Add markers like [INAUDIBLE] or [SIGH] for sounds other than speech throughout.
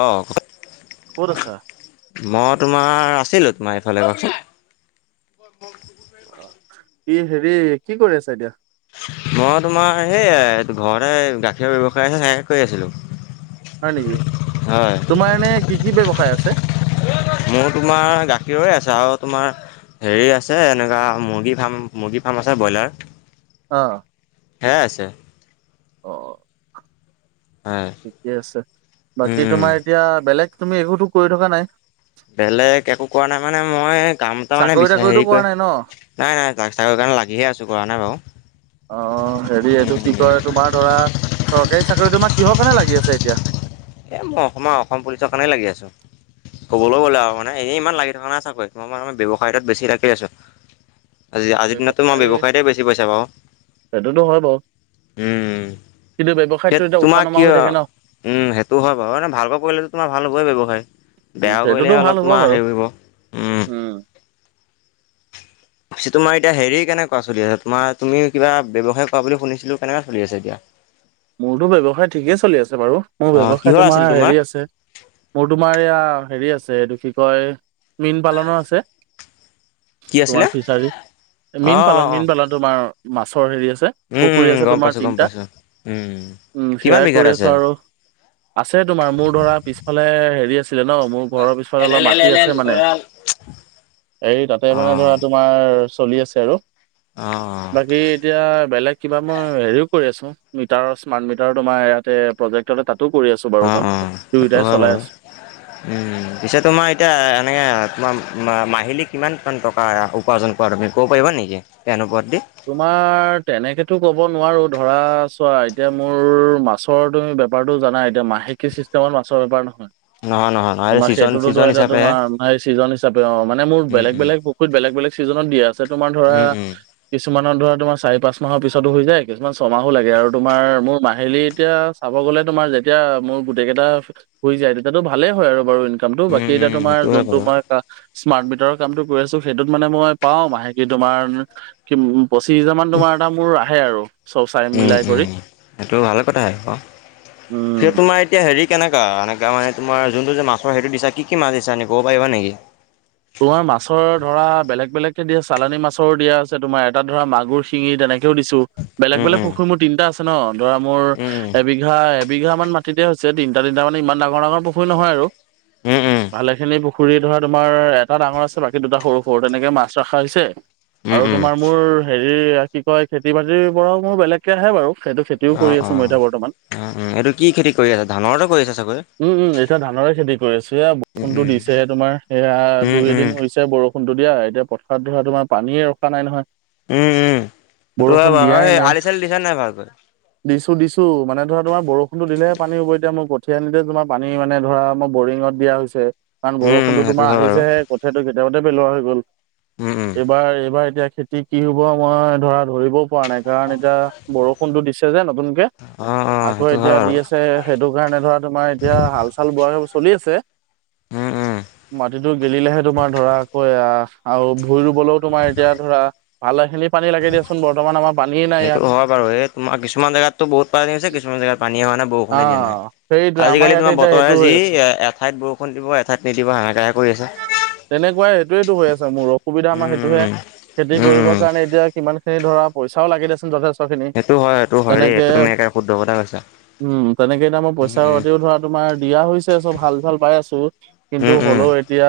অ [UNINTELLIGIBLE] ক'ত আছা? মই তোমাৰ আছিলো তোমাৰ এইফালে কওকচোন? ইয়ে হেৰি কি কৰি আছা এতিয়া? মই তোমাৰ সেইয়াই ঘৰতে গাখীৰ ব্যৱসায় সেয়াই কৰি আছিলোঁ। হয় নেকি হয়, তোমাৰ এনে কি- কি ব্যৱসায় আছে? মোৰ তোমাৰ গাখীৰৰে আছে আৰু তোমাৰ হেৰি আছে এনেকুৱা মুৰ্গী ফাৰ্ম -মুৰ্গী ফাৰ্ম আছে বইলাৰ। অহ', হেয়াই আছে। অ', হয় - হয় ঠিকেই আছে বাকি তোমাৰ এতিয়া বেলেগ তুমি একোটো কৰি থকা নাই? বেলেগ একো কৰা নাই মানে মই কাম এটা মানে চাকৰি বিচাৰি তাকৰিতো হেৰি কৰা কৈ নাই ন? নাই -নাই [UNINTELLIGIBLE] কাৰণে লাগিহে আছো কৰা নাই বাৰু। অ, হেৰি এইটো কি কয় তোমাৰ ধৰা চৰকাৰী চাকৰিটো মানে কিহৰ কাৰণে লাগি আছে এতিয়া? এই মই অকমান অসম পুলিচৰ কাৰণেই লাগি আছোঁ অ', ক'বলৈ গ'লে আও নাই এই ইমান লাগি থকা নাই চাকৰীত মই মানে ব্যৱসায়টোত বেছি লাগি আছো। আজি- আজিৰ দিনতটো মই ব্যৱসায় ব্যৱসায়তে বেছি পইচা পাওঁ। সেইটোতো হয় বাৰু উম, কিন্তু ব্যৱসায়তটো টেড এতিয়া উঠা তোমাৰ নমা হৈ কিয় থাকে ন? উম সেইটো হ'য় বাৰু ভালকে কৰিলেটো তোমাৰ ভাল হ'বই ব্যয়ৱসায় উম, বেয়া সেইটোতো কৰিলেহে ভাল অলপ হ'ব তোমাৰ বাৰু। হেৰি কৰিব উম উম, পিছে তোমাৰ এতিয়া হেৰি কেনেকুৱা চলি আছে তোমাৰ তুমি কিবা ব্যৱসায় কৰা বুলি শুনিছিলোঁ কেনেকা চলি আছে এতিয়া? মোৰটো ব্যৱসায় ঠিকেই চলি আছে বাৰু মোৰ অ' ব্যৱসায় কিহৰ তোমাৰ আছিল হেৰি আছে। মোৰ তোমাৰ এয়া হেৰি আছে এইটো কি কয় মীন পালনৰ আছে। কি আছিলে? তোমাৰ ফিচাৰী মীন অ', অ', পালন অ', মীন পালন তোমাৰ মাছৰ হেৰি আছে। পুখুৰী আছে তোমাৰ তিনটা। হুঁম। উম হেয়াই কৰি আছো আৰু আছে তোমাৰ মোৰ ধৰা পিছফালে হেৰি আছে ছিলে ন মোৰ ঘৰৰ পিছফালে অলপ মাটি আছে মানে অ', হেৰি তাতে মানে ধৰা অ', তোম তোমাৰ চলি আছে আৰু আঁ বাকি এতিয়া বেলেগ কিবা মই হেৰিও কৰি আছোঁ। মিটাৰৰ স্মাৰ্ট মিটাৰ তোমাৰ এয়াতে, প্ৰজেক্টটে তাতো কৰি আছো বাৰু অ', কাম অ', সেইটো দুয়োটাই হয় বাৰু। চলাই আছোঁ। উম, পিছে তোমাৰ এতিয়া এনেকে তোমাৰ মা মাহিলী কিমান মান টকা এয়া উপাৰ্জন বাৰু তুমি ক'ব পাৰিবা নেকি বেয়া নোপোৱা যদি। তোমাৰ তেনেকেটো ক'ব নোৱাৰো ধৰা চোৱা এতিয়া মোৰ মাছ মাছৰ তুমি বেপাৰটো জানাই এতিয়া মাহেকী চিষ্টেমত মাছৰ বেপাৰ নহয়। নহয় নহয় নহয় এইটো তোমাক ছিজন সেইতোটো ছিজন ধৰাএটিয়া হিচাপেহে তোমাৰ সেই চিজন হিচাপে অঁ মানে মোৰ উম বেলেগ উম বেলেগ, হুত বেলেগ বেলেগ চিজনত দি আছে তোমাৰ ধৰা উম উম কিছুমানত ধৰা তোমাৰ চাৰি-পাঁচমাহৰ পিছটো হৈ যায়, কিছুমান ছমাহো লাগে আৰু তোমাৰ মোৰ মাহিলী এতিয়া চাব গ'লে তোমাৰ যেতিয়া মোৰ গোটেই কেইটা শুই যায় তেতিয়াতো ভালে হয় আৰু বাৰু ইনকামটো উম বাকী এতিয়া উম তোমাৰ সেইটো হয় বাৰু যোনটোমানে। স্মাৰ্ট মিটাৰৰ কামটো কৰি আছো সেইটোত মানে মই পাও মাহেলী তোমাৰ, পঁচিছ হেজাৰমান তোমাৰ এটা মোৰ আহে আৰু চব চাই উম মিলাই কৰি উম সেইটো ভালে কথাহ ক সেইটো উম তোমাৰ এতিয়া হেৰি কেনেকা এনেকা মানে তোমাৰ যোনটো যে মাছৰ হেৰিটো দিছা কি কি মাছ দিছা নিব পাৰিবা নেকি? তোমাৰ মাছৰ ধৰা বেলেগ বেলেগকে দিয়া চালানী মাছৰো দিয়া আছে তোমাৰ এটাত ধৰা মাগুৰ, শিঙি তেনেকেও দিছোঁ। বেলেগ উম বেলেগ উম পুখুৰী মোৰ তিনটা আছে ন' ধৰা উম মোৰ এবিঘা বিঘা মান মাটিতে হৈছে তিনটা তিনটা মানে ইমান ডাঙৰ ডাঙৰ পুখুৰী নহয় আৰু উম উম উম ভালে খিনি পুখুৰী ধৰা তোমাৰ এট টা ডাঙৰ আছিল বাকি দুটা সৰু সৰু তেনেকে মাছ ৰখা হৈছে। উম আৰু উম তোমাৰ মোৰ হেৰি কি কয় খেতি -বাতিৰ পৰাও মোৰ বেলেগকে আহে বাৰু। সেইটো খেত্‌ তিও অ কৰি অ আছোঁ মই এতিয়া বৰ্তমান। উম উম, এইটো কি খেতি কৰি আছে ধানৰটো কৰি আছে চাগৈ। উম, উম এতিয়া ধানৰে খেতি কৰি আছোঁ। এয়া উম উম বৰষুণটো দিছেহে তোমাৰ সেয়া উম উম দুই-এদিন হৈছে বৰ ষুনটো দিয়া। এতিয়া পথাৰত ধৰা তোমাৰ পানীয়ে ৰখা নাই নহয়। উম উম সেইটো হয় বৰষুণ বাৰু দিয়াই এই নাই আলি চালি দিছা নাই ভালকে। দিছো দিছো মানে ধৰা তোমাৰ বৰষুণটো দিলে পানী হব এতিয়া মই, সতে তোমাৰ পানী মানে ধৰা ম বৰিঙত দিয়া হৈছে কাৰণ উম উম বৰষুণতো সেইটো তোমাৰ হয় বাৰু আহিছেহে। কঠীয়াটো কেতিয়াবাতে পেলোৱা হৈ গ'ল। উম উম এইবাৰ এইবাৰ এতিয়া খে কি হব মই ধৰা ধৰিব, পোৱা নাই কাৰণ এতিয়া বৰষুণটো দিছে যে নতুনকে অ অ আকৌ সেইটো হয় এতিয়া দি বাৰু আছে। সেইটো কাৰণে ধৰা তোমাৰ এতিয়া হাল চাল বোৱা চলি আছে। উম উম টো গেলিলেহে তোমাৰ ধৰা আকৌ আহ আৰু ভুই ৰুবলৈও তোমাৰ এতিয়া ধৰা, ভালেখিনি পানী লাগে দিয়াচোন বৰ্তমান আমাৰ, পানীয়ে নাই সেইটো ইয়াত হয় বাৰু এই তোমাৰ কিছুমান জেগাততো বহুত পানী হৈছে কিছুমান জেগাত পানীয়ে হোৱা নাই। অ বৰষুণে দিয়া নাই সেইটোৱে আমাৰ আজিকালি ইয়াতে তোমাৰ এতিয়া সেইটো বতৰহে হৈ যি আছে এ এঠাইত বৰষুণ দিব এঠাইত [UNINTELLIGIBLE] হাহাকাৰ কৰি আছে। তেনেকুৱাই সেইটোৱেটো হৈ আছে মোৰ অসুবিধা আমাৰ সেইটোহে, উম খেতি উম কৰিবৰ উম কাৰণে এতিয়া ইমান খিনি ধৰা পইচাও লাগি দিয়া চোন যথেষ্ট। খিনি সেইটো হয় সেইটো হয় দেই তেনেকে এইটো তুমি একে শুদ্ধ কথা কৈছা। উম তেনেকে এতিয়া মই উম পইচা উম পাতিও ধৰা তোমাৰ দিয়া হৈছে চব হাল চাল বাই আছো। কিন্তু উম উম হলেও এতিয়া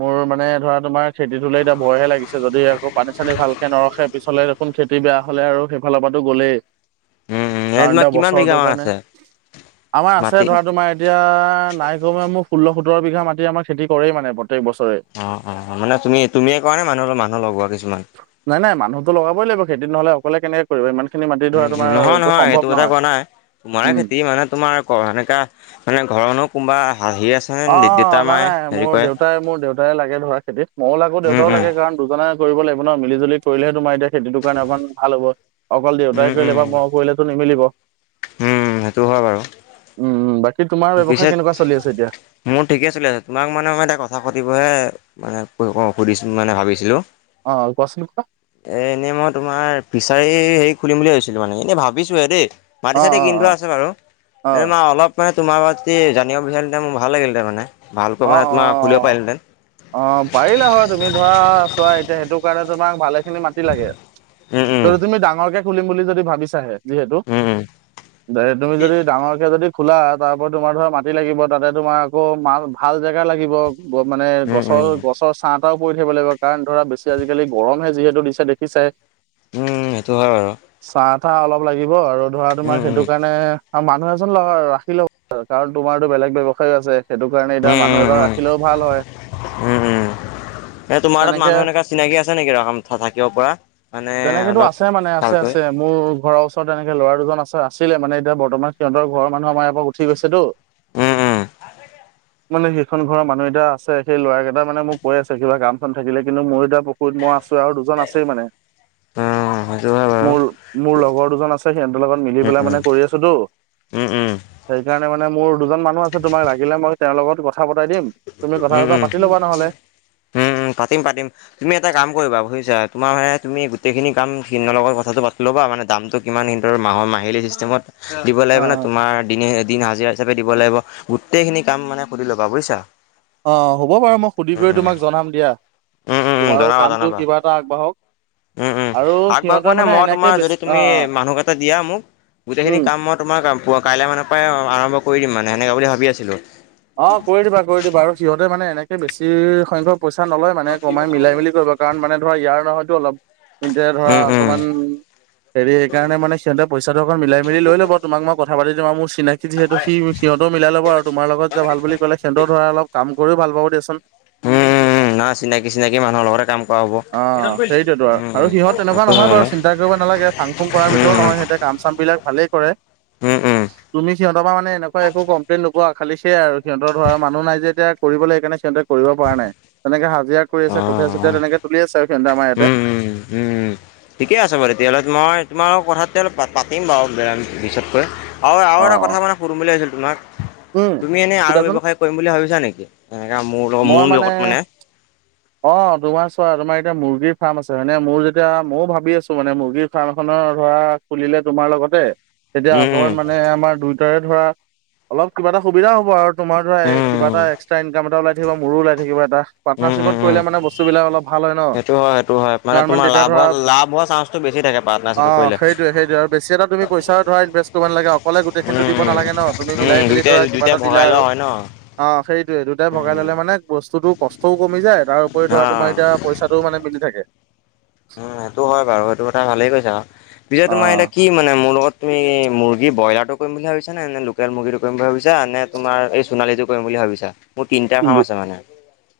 মোৰ মানে ধৰা তোমাৰ খেতিটোলে এতিয়া ভয়হে লাগিছে যদি আকৌ পানী-চানী ভালকে নৰখে, পিছলে ধান খেতি বেয়া হ'লে আৰু সেইফালৰ পৰাটো গ'লেই। উম উম এনে কাৰণ তোমাৰ এটা কিমান বিঘা বছৰটোৰ মান কাৰণে, আছে আমাৰ আছে মাটি ধৰা তোমাৰ এতিয়া নাই কমেও মোৰ ষোল্ল-সোতৰ বিঘা মাটি আমাৰ খেতি কৰেই মানে প্ৰত্যেক বছৰে। অ', অ', মানে তুমি-তুমিয়ে কৰা নে, মানুহৰ মানুহ লগোৱা কিছুমান? নাই নাই মানুহতো লগাবই লাগিব, খেতিত নহলে অকলে কেনেকে কৰিবা ইমান খিনি মাটি উম, ধৰা উম, তোমাৰ নহয় এইটো নহয় সেইটো সম্ভৱ কথা নহয়। কোৱা নাই তোমাৰে উম। খেতি মানে তোমাৰ ক সেনেকা মানে ঘৰৰনো কোনোবা হাঁহি আছে নে দেউতা অ', নাই মায়ে নাই, হেৰি মোৰ কৰে দেউতাই মোৰ দেউতাই লাগে ধৰা খেতিত, মইয়ো লাগো উম, দেউতাও উম, লাগে কাৰণ দুজনে কৰিব লাগিব ন, মিলি-জুলি কৰিলেহে তোমাৰ এতিয়া খেতিতো কাৰণে অকমান ভাল হব। অকল উম, দেউতাই উম, কৰিলে বা মই কৰিলেতো নিমিলিব। উম, সেইটো হয় বাৰু। উম, বাকী তোমাৰ পিছে ব্যৱসায় কেনেকুৱা চলি আছে এতিয়া? মোৰ ঠিকে চলি আছে, তোমাক মানে মই এটা কথা সুধিবহে মানে সুধিছো মানে ভাবিছিলোঁ। অ', কোৱাচোন কোৱা? এ এনেই মই তোমাৰ ফিছাৰী হেৰি খুলিম বুলি ভাবিছিলোঁ, মানে এনেই ভাবিছোঁহে দেই। অ মাটি-চাতি অ কিনি অ থোৱা আছে বাৰু, এ মা অলপ মানে তোমাৰ [UNINTELLIGIBLE] জানিব অ অ অ [UNINTELLIGIBLE] অ', পাৰিলা হয় তুমি ধৰা চোৱা এতিয়া সেইটো কাৰণে তোমাক ভালে খিনি মাতি তি লাগে। উম, ত' উম, যদি তুমি ডাঙৰকে খুলিম বুলি যদি ভাবিছাহে যিহেতু। উম, দে তুমি যদি ডাঙৰকে যদি খোলা, তাৰপা তোমাৰ ধৰা মাটি লাগিব তাতে তোমাৰ আকৌ মাল ভাল জাগা লাগিব। ব মানে উম, উম, গছৰ উম। গছৰ চাহ-টাহও পৰি থাকিব লাগিব, কাৰণ ধৰা বেছি আজিকালি গৰমহে যিহেতু দিছে দেখিছাই। উম, সেইটো হয় বাৰু। চাহ-তাহ অলপ লাগিব আৰু ধৰা তোমাৰ উম, সেইটো উম, কাৰণে আৰু মানুহ এজন ৰাখি লবা, কাৰণ তোমাৰতো বেলেগ ব্যৱসায়ো আছে সেইটো কাৰণে এতিয়া মানুহ উম, এজন উম, ৰাখিলেও ভাল হয়। উম, উম, এ তোমাৰ তাত তেনেকে মানুহ এনেকা চিনাকি আছে নেকি ৰ কাম থাকিব পৰা? মানে তেনেকেতো অলপ আছে মানে আছে, ভালকৈ আছে। মোৰ ঘৰৰ ওচৰত এনেক ল'ৰা দুজন আছে, আছিলে মানে এতিয়া বৰ্তমান সিহঁতৰ ঘৰৰ মানুহ আমাৰ ইয়াৰ পৰা উঠি গৈছে টো। উম, উম। মানে সেইখন ঘৰৰ মানুহ এতিয়া আছে, সেই লৰা কেইটা মানে মোক কৈ আছে কিবা কাম-চাম থাকিলে কিন্তু মইও এতিয়া কত মই আছো আৰু দুজন আছেই মানে। উম, সেইটো হয় বাৰু মোৰ, মোৰ লগৰ দুজন আছে সিহঁতৰ লগত মিলি উম, পেলাই উম, মানে কৰি আছোতো। উম, উম, সেইকাৰণে মানে মোৰ দুজন মানুহ আছে তোমাক লাগিলে মই তেওঁৰ লগত কথা পতাই দিম। তুমি উম, উম, কথা-চথা পাতি ল'বা নহলে। উম, উম, পাতিম পাতিম। তুমি এটা কাম কৰিবা বুজিছা, তোমাৰ মানে তুমি গোটেইখিনি কাম সিহঁতৰ লগ কথাটো পাতি লবা, মানে দামটো কিমান সিনতৰ মাহৰ মাহিলী চিষ্টেমত দিব অ লাগিবানে তোমাৰ দিনে দিন হাজিৰা। হিচাপে দিব লাগিব, গোটেইখিনি কাম মানে সুধি লবা বুজিছা। অ', হ'ব বাৰু মই সুধি উম, কৰি উম, তোমাক জনাম দিয়া, উম, উম, তোমাৰো জনাবা, কামটো জনাবা। কিবা এটা আগবাঢ়ক। উম উম, আৰু আগবাঢ়ক সিহঁতে মানে মই এনেকে তোমাৰ বেছি যদি অ তুমি অ মানুহকেইটা দিয়া মোক, গোটেইখিনি উম কাম মই তোমাৰ কাম, পুৱা কাইলৈ মানৰ পৰাই আৰম্ভ কৰি দিম মানে সেনেকুৱা বুলি ভাবি আছিলোঁ। অ', কৰি দিবা, কৰি দিবা আৰু সিহঁতে মানে এনেকে বেছি সংখ্যক পইচা নলয় মানে কমাই মিলাই মিলি কৰিব কাৰণ মানে ধৰা ইয়াৰ নহয়তো অলপ তেন্তে ধৰা উম উম অকমান হেৰি সেইকাৰণে মানে সিহতে পইচা টো আকো মিলাই মিলি লৈ লব, তোমাক মই কথা পাতি তোমাৰ মোৰ চিনাকি উম যিহেতু, সি সিহঁতৰ মিলাই ল'ব আৰু তোমাৰ লগত যে ভাল বুলি ক'লে সিহঁতৰ ধৰা অলপ কাম কৰিও ভাল পাব দিয়াচোন। উম উম উম, নহয় চিনাকি চিনাকি মানুহৰ লগতে কাম কৰা হব। অ সেইটোৱেতো আৰু উম, আৰু উম, সিহঁত তেনেকুৱা ইটো নহয় বাৰু হয়। চিন্তা কৰিব নালাগে ফাং-ফোং কৰা বিধৰতো নহয় সিহঁতে, কাম-চাম বিলাক ভালেই কৰে। উম উম উম তুমি সিহঁতৰ পৰা মানে একো কমপ্লেইন নুপোৱা খালি সেয়া আৰু সিহঁতৰ ধৰ মানুহ নাই যে এতিয়া কৰিব লাগ সেইকাৰণে সিহঁতে কৰিব পৰা নাই। তেনেকে হাজিৰা কৰি অ আছে কঠীয়া অ চুঠীয়া তেনেকে তুলি আছে আৰু সিহঁতে আমাৰ ইয়াতে। উম উম উম। ঠিকে আছে বাৰু তেতিয়াহ'লে মই তোমাৰ কথা তেতিয়াহলে পাতিম বাৰু পিছতকৈ। অ' আৰু এটা কথা মানে সুধোম বুলি ভাবিছিলোঁ তোমাক, উম। তুমি এনেই আৰু সোধাচোন ব্যৱসায় কৰিম বুলি ভাবিছা নেকি? এনেকা মোৰ লগত মই মোৰ মানে লগত অ' তোমাৰ চোৱা তোমাৰ এতিয়া মুৰ্গীৰ ফাৰ্ম আছে হয়নে? মোৰ যেতিয়া মৌ ভাবি আছোঁ মানে মুৰ্গীৰ ফাৰ্ম এখনৰ ধৰা খুলিলে তোমাৰ লগত তেতিয়া উম, উম, অকমান মানে আমাৰ দুয়ইটাৰে ধৰা অলপ কিবা এটা সুবিধা হ'ব আৰু। তোমাৰ ধৰা কিবা এটা উম, একট্ৰা ইনকাম এটা ওলাই থাকিব, মোৰো ওলাই থাকিব এটা। উম, উম, পাৰ্নাৰশ্বিপত উম। কৰিলে মানে বস্তুটো বস্তু বিলাক অলপ ভাল হয় সেইটো হয়, সেইটো হয়, মানে ন? তোমাৰ তেতিয়া লাভ ধৰা হোৱা লাভ হোৱা চান্সটো বেছি থাকে পাৰ্টনাৰশ্বিপটো অ', কৰিলে। সেইটোৱে-সেইটোৱে আৰু বেছি এটা তুমি পইচা ধৰা ইনভেষ্ট কৰিব নালাগে, অকলে গোটেইখিনিটো দিব উম, নালাগে ন? তুমি উম, মিলাই মিলি দুইটাই ধৰা কিবা দুইটাই এটা দিলা ভগাই লোৱা আৰু। হয় ন। অ', সেইটোয়ে এই দুটাই ভগাই উম, ললে মানে বস্তুতো কষ্টও কমি যায়, তাৰ উপৰি ধৰা তোমাৰ অ', এতিয়া পইচাটোও মানে মিলি থাকে। উম, সেইটো হয় বাৰু সেইটো কথা ভালেই কৈছা আৰু। পিছে অ তোমাৰ এতিয়া কি মানে মোৰ লগত তুমি মুৰ্গী ব্ৰইলাৰটো কৰিম বুলি ভাবিছ নে, নে লোকেল মুৰ্গীটো কৰিম বুলি ভাবিছা, নে তোমাৰ এই সোনণালীটো কৰিম বুলি ভাবিছা? মোৰ তিনিটা ফাৰ্ম লো আছে মানে।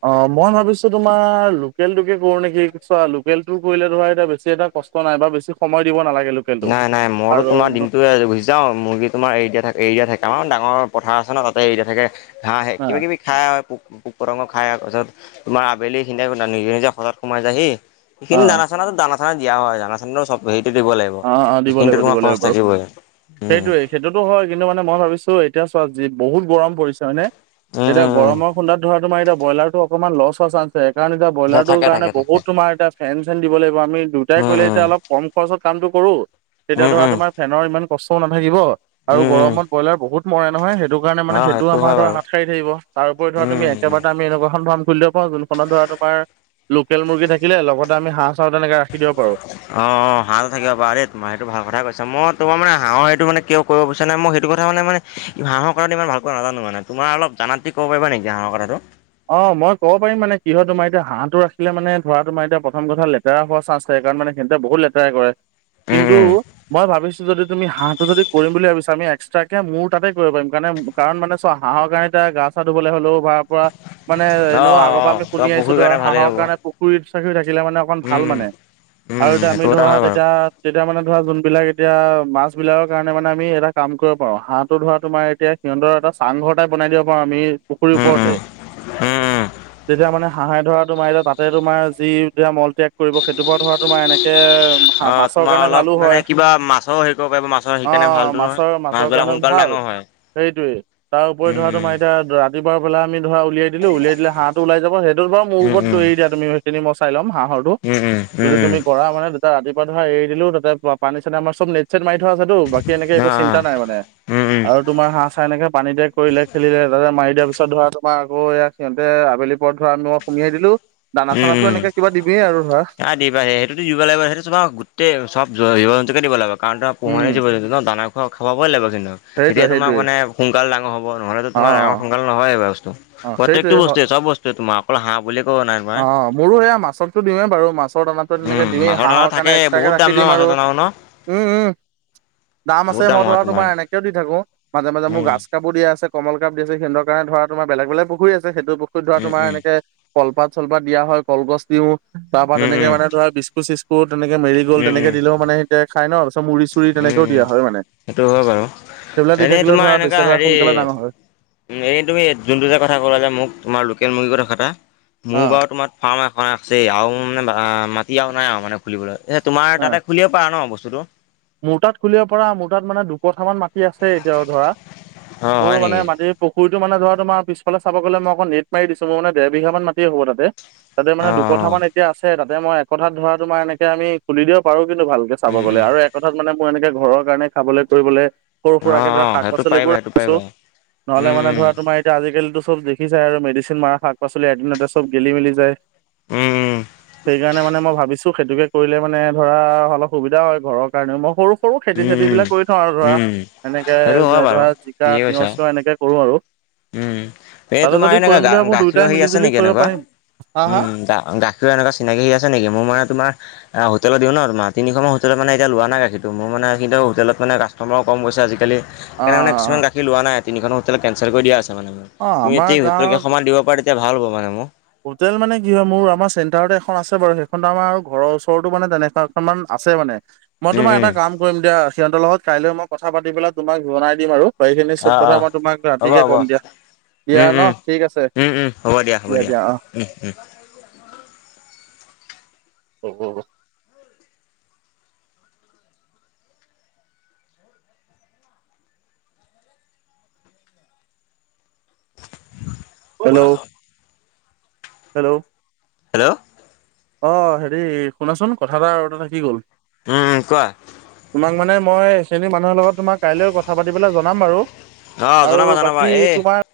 অ', মই ভাবিছোঁ তোমাৰ লোকেলটোকে কৰো নেকি? চোৱা লোকেলটো কৰিলে তোমাৰ এতিয়া বেছি এটা কষ্ট নাই বৰ বেছি সময় দিব নালাগে লোক নাই-নাই মইতো তোমাৰ দিনটোয়ে গুছি যাওঁ মুৰ্গী তোমাৰ এৰিদিয়া থাকে এৰিদিয়া থাকে থাকে আমাৰ ডাঙৰ পথাৰ আছে ন তাতে এৰিদিয়া থাকে, ঘাঁহে অ কিবা কিবি খাই পোক-পোক পতংগ খাই পাছত তোমাৰ আবেলি খিনিয় নিজে-নিজে হঠৎ সোমাই যায়হি। অ সেইিনি দানা চানাটো দানা চানা দিয়া হয়, দানা চানা টো চব হেৰিটো দিব লাগিব। অ', অ', দিব সেইখিনিতো তোমাৰ লাগিব-দিব খৰচ লাগিব বাৰু, থাকিবই উম সেইটোৱেই। সেইটোতো হয় কিন্তু মানে মই ভাবিছোঁ এতিয়া চোৱা যি বহুত গৰম পৰিছে হয়নে? উম এতিয়া গৰমৰ উম খুন্দাত ধৰা তোমাৰ এতিয়া ব্ৰইলাৰটো অকনমান লছ হোৱা চান সেই কাৰণে এতিয়া ব্ৰইলাৰটোৰ থাকে কাৰণে থাকে থাকে বহুত তোমাৰ এতিয়া ফেন চেন দিব লাগিব আমি দুটাই কৰিলে এতিয়া উম অলপ কম খৰচত কামটো কৰোঁ, তেতিয়া উম উম ধৰা উম তোমাৰ ফেনৰ ইমান কষ্টও নাথাকিব আৰু উম উম গৰমত ব্ৰইলাৰ বহুত মৰে নহয় সেইটো কাৰণে অ মানে সেইটো আমাৰ হয় ধৰা বাৰু হাত সাৰ থাকিব, তাৰোপৰি ধৰা তুমি উম একেবাৰে আমি এনেকুৱা এখন ফ্ৰাম খুলিলে যোনখনত ধৰা তোমাৰ লোকেল মুৰ্গী থাকিলে লগতে আমি হাঁহ চাও তেনেকে ৰাখি দিব পাৰোঁ। অ', অ', হাঁহ থাকিব পাৰা দেই তোমাৰ সেইটো ভাল কথাই কৈছা। মই তোমাৰ মানে হাঁহৰ সেইটো মানে কিয় কৰিব বিচৰা নাই মই সেইটো কথা মানে-মানে কি হাঁহৰ কথাটো ইমান ভালকৈ নাজানো মানে তোমাৰ অলপ জানাতকে ক'ব পাৰা নেকি হাঁহৰ কথাটো? অ', মই কব পাৰিম মানে কি হয় তোমাৰ এতিয়া হাঁহটো ৰাখিলে মানে ধৰা তোমাৰ এতিয়া প্ৰথম কথা লে লেতেৰা হোৱা চান্স থাকে কাৰণ মানে সিহঁতে বহুত লেতেৰা কৰে উম, কিন্তু উম। মই ভাবিছোঁ যদি তুমি হাঁহটো যদি কৰিম বুলি ভাবিছা আমি এক্সট্ৰাকে মোৰ তাতে কৰিব পাৰিম কাৰণ-কাৰণ মানে চোৱা হাঁহৰ কাৰণে এতিয়া গা চা ধুবলৈ হ'লেও ভাড় পৰা মানে অ', এনেও আগৰ পৰা অ', আমি তোমাৰ শুনি আহিছোঁ পুখুৰীৰ ধৰা কাৰণে ভালেই হাঁহৰ হ'ব উম, কাৰণে পুখুৰী চুখুৰী থাকিলে মানে অকণ ভাল উম, মানে। উম, আৰু এতিয়া আমি সেইটো কথা ধৰা হয় বাৰু তেতিয়া তেতিয়া মানে ধৰা যোনবিলাক এতিয়া মাছ বিলাকৰ কাৰণে মানে আমি এটা কাম কৰিব পাৰোঁ, হাঁহটো ধৰা তোমাৰ এতিয়া সিহঁতৰ এটা চাংঘৰ এটা বনাই দিব পাৰোঁ আমি পুখুৰীৰ উম, উম, ওপৰতে। উম, উম। যেতিয়া মানে হাঁহে ধৰা তোমাৰ এতিয়া তাতে তোমাৰ যি এতিয়া মল ত্যাগ কৰিব সেইটোৰ পৰা ধৰা তোমাৰ এনেকে হা অ', মাছৰ তোমাৰ কাৰণে অলপ ভালো মানে হয়, কিবা মাছৰ হেৰি কৰিব পাৰিব মাছৰ সেইকাৰণে অ', ভালটো নহয়। মাছৰ- মাছৰ মাছবিলাক কাৰণেও সোনকালে ভাল। ডাঙৰ হয় সেইটোৱে। তাৰ ওপৰি ধৰা তোমাৰ উম, এতিয়া ৰা ৰাতিপুৱা বোলা আমি ধৰা উলিয়াই দিলোঁ উলিয়াই দিলে হাঁহ ওলাই যাব সেইটোত বাৰু মোৰ উম, ওপৰত উম, এৰি দিয়া তুমি সেইখিনি মই চাই ল'ম হাঁহৰটো, উম, উম, উম, উম, যদি উম, তুমি কৰা মানে এ ৰাতিপুৱা ধৰা এৰি দিলোঁ, তাতে পানী চানী আমাৰ চব নেট চেট মাৰি থোৱা আছেতো বা কী এনেকে অ', একো চিন্তা অ', নাই মানে, উম, উম, আৰু তোমাৰ হাঁহ চাঁহ এনেকে পানীতে কৰিলে খেলিলে, তাতে মাৰি দিয়া পিছত ধৰা আমাৰ আকৌ ইয়াক সিহঁতে আবেলি পৰত ধৰা আমি সুমিয়াই দিলোঁ। দানা চানাতো এনেকে কিবা দিবিয়েই আৰু ধৰা। দিবা সেইটোটো দিব লাগিব সেইটো তোমাৰ গোটেই চব জীৱ জন্তুকে দিব লাগিব কাৰণ, তোমাৰ উম, পোহনীয়া জীৱ জন্তু ন দানা খ খুৱাবই লাগিব কিন্তু, তেতিয়া সেইটোৱে তোমাক সেইটোৱে মানে সোনকাল ডাঙৰ হ'ব নহলেতো অ', তোমাৰ ডাঙৰ অ', সোনকাল নহয়েই এইবোৰ বস্তু। অ', প্ৰত্যেকটো সেইটোৱে হয়। বস্তুয়ে চব বস্তুয়ে তোমাৰ, অকল হাঁহ বুলি ক'ব নাই তোমাৰ অ', মোৰো সেয়া মাছকটো দিওঁৱে বাৰু, মাছৰ দানা [UNINTELLIGIBLE] এনেকে উম দিওঁৱেই মাছৰ দানা হাঁহৰ থাকে কাৰণে বহুত এক্সট্ৰাকে দাম ৰাখি ন দিম মাছৰ আৰু, দানাও ন উম, উম। দাম আছে মই ধৰা তোমাৰ এনেকেও দি থাকো, মাজে- মাজে মোৰ উম গাছ কাপো দিয়া আছে, কমন কাপ দি আছে সিহঁতৰ কাৰণে ধৰা তোমাৰ বেলেগ- বেলেগ পুখুৰী আছে, সেইটো পুখুৰীত ধৰা উম তোমাৰ উম এনেকে কলপাত চলপাত দিয়া হয় কলগছ দিওঁ। তাৰ পৰা উম তেনেকে উম মানে ধৰা বিস্কুট চিস্কোট তেনেকে মেৰি গ'ল উম উম তেনেকে দিলেও মানে এ খাই ন, তাৰপিছত মুড়ি চুৰি উম তেনেকেও উম দিয়া হয় মানে। সেইটো হয় বাৰু সেইবিলাক দি এনেই থাকিলেও তোমাৰ ধৰা বেছি এনেকুৱা এটা সোনকালে হেৰি ডাঙৰ হয়। এই তুমি যোনটো যে কথা ক'লা যে মোক তোমাৰ লোকেল মুৰ্গীৰ কটা কথা, অ মোৰ বাৰু তোমাৰ ফাৰ্ম এখন আছেই আৰু মানে মাটি আৰু নাই আৰু মানে। খুলিবলে, এ তোমাৰ অ তাতে খুলিব পাৰা ন বস্তুটো। মোৰ তাত খুলিব পাৰা, মোৰ তাত মানে দুকঠামান মাটি আছে এতিয়াও ধৰা, অ মোৰ হয় মানে নেকি মাটি পুখুৰটো মানে ধৰা তোমাৰ পিছফালে চাব গ'লে মই অকণমান নেট মাৰি দিছো মোৰ মানে দেৰ বিঘা মান মাটি হ'ব তাতে। তাতে অ অ মানে দুকথা মান এতিয়া আছে, তাতে মই এক কথাত ধৰা তোমাৰ এনেকে আমি খুলি দিব পাৰো কিন্তু ভালকে চাব উম গ'লে উম আৰু এক কথাত মানে মোৰ এনেকে ঘৰৰ কাৰণে খাবলে কৰিবলে সৰু অ সুৰাকে অ ধৰা শাক সেইটো পাচলিবোৰ পাৰিবা সেইটো ৰাখিছো, পাৰিবা নহ'লে মানে উম ধৰা তোমাৰ এতিয়া আজিকালিটো চব দেখিছায় আৰু মেডিচিন মাৰা শাক পাচলি এদিনতে চব গেলি মেলি যায়। উম উম সেইকাৰণে মানে মই ভাবিছো, সেইটোকে কৰিলে মানে ধৰা অলপ সুবিধা হয় ঘৰৰ কাৰণে, মই সৰু- সৰু খেতি চেতি বিলাক কৰি থওঁ আৰু উম উম ধৰা। উম উম এনেকে সেইটো হয় বাৰু ধৰা জিকা ঠিকে তিয়হ কৈছা চিয়হ এনেকে কৰো আৰু। উম, এই তাতে তোমাৰ যদি এনেকুৱা কৰিম গা বুলি ভাবো গাখীৰৰ দুয়োটাই হেৰি মিলি আছে জুলি নেকি কৰিব এনেকুৱা, পাৰিম। হা হা? উম, গা- গা এনেকুৱা চিনাকি আছে নেকি মোৰ মানে তোমাৰ হোটেলত দিওঁ ন তোমাৰ, তিনিখনমান হোটেলত মানে এতিয়া লোৱা নাই গাখীৰ ত' মোৰ মানে কিন্তু হোটেলত মানে কাষ্টমাৰো কম গৈছে আজিকালি, অ সেইকাৰণে মানে অ কিছুমান লোৱা নাই তিনিখন হোটেল কেঞ্চেল কৰি দিয়া আছে মানে মোৰ, অ তুমি আমাৰ [UNINTELLIGIBLE] হোটেল গাঁৱৰ কেইখনমান দিব পাৰা তেতিয়া ভাল হ'ব মানে মোৰ। হোটেল মানে কি হয় মোৰ আমাৰ চেণ্টাৰটে এখন আছে বাৰু সেইখনতো আমাৰ ঘৰৰ ওচৰতো মানে তেনেকুৱা এখনমান আছে মানে। মই উম, তোমাৰ উম, এটা কাম কৰিম দিয়া, সিহঁতৰ লগত কাইলৈ মই কথা পাতি পেলাই তোমাক জনাই দিম আৰু। বাকীখিনি চব অ', কথা অ'। মই তোমাক হ'ব ৰাতিকে হ'ব। কম দিয়া, দিয়া উম, ন উম, ঠিক আছে। উম, উম, হ'ব দিয়া- হ'ব দিয়া, উম, উম। [UNINTELLIGIBLE] ক'ত হেল্ল' আছ। হেল্ল'। হেল্ল'। অ', হেৰি শুনাচোন কথা এটা আৰু এটা থাকি গ'ল। উম, কোৱা। তোমাক মানে মই [UNINTELLIGIBLE] মানুহৰ লগত তোমাৰ কাইলৈ কথা পাতি পেলাই জনাম বাৰু, অ', আৰু জনাবা জনাবা বাকী এই তোমাৰ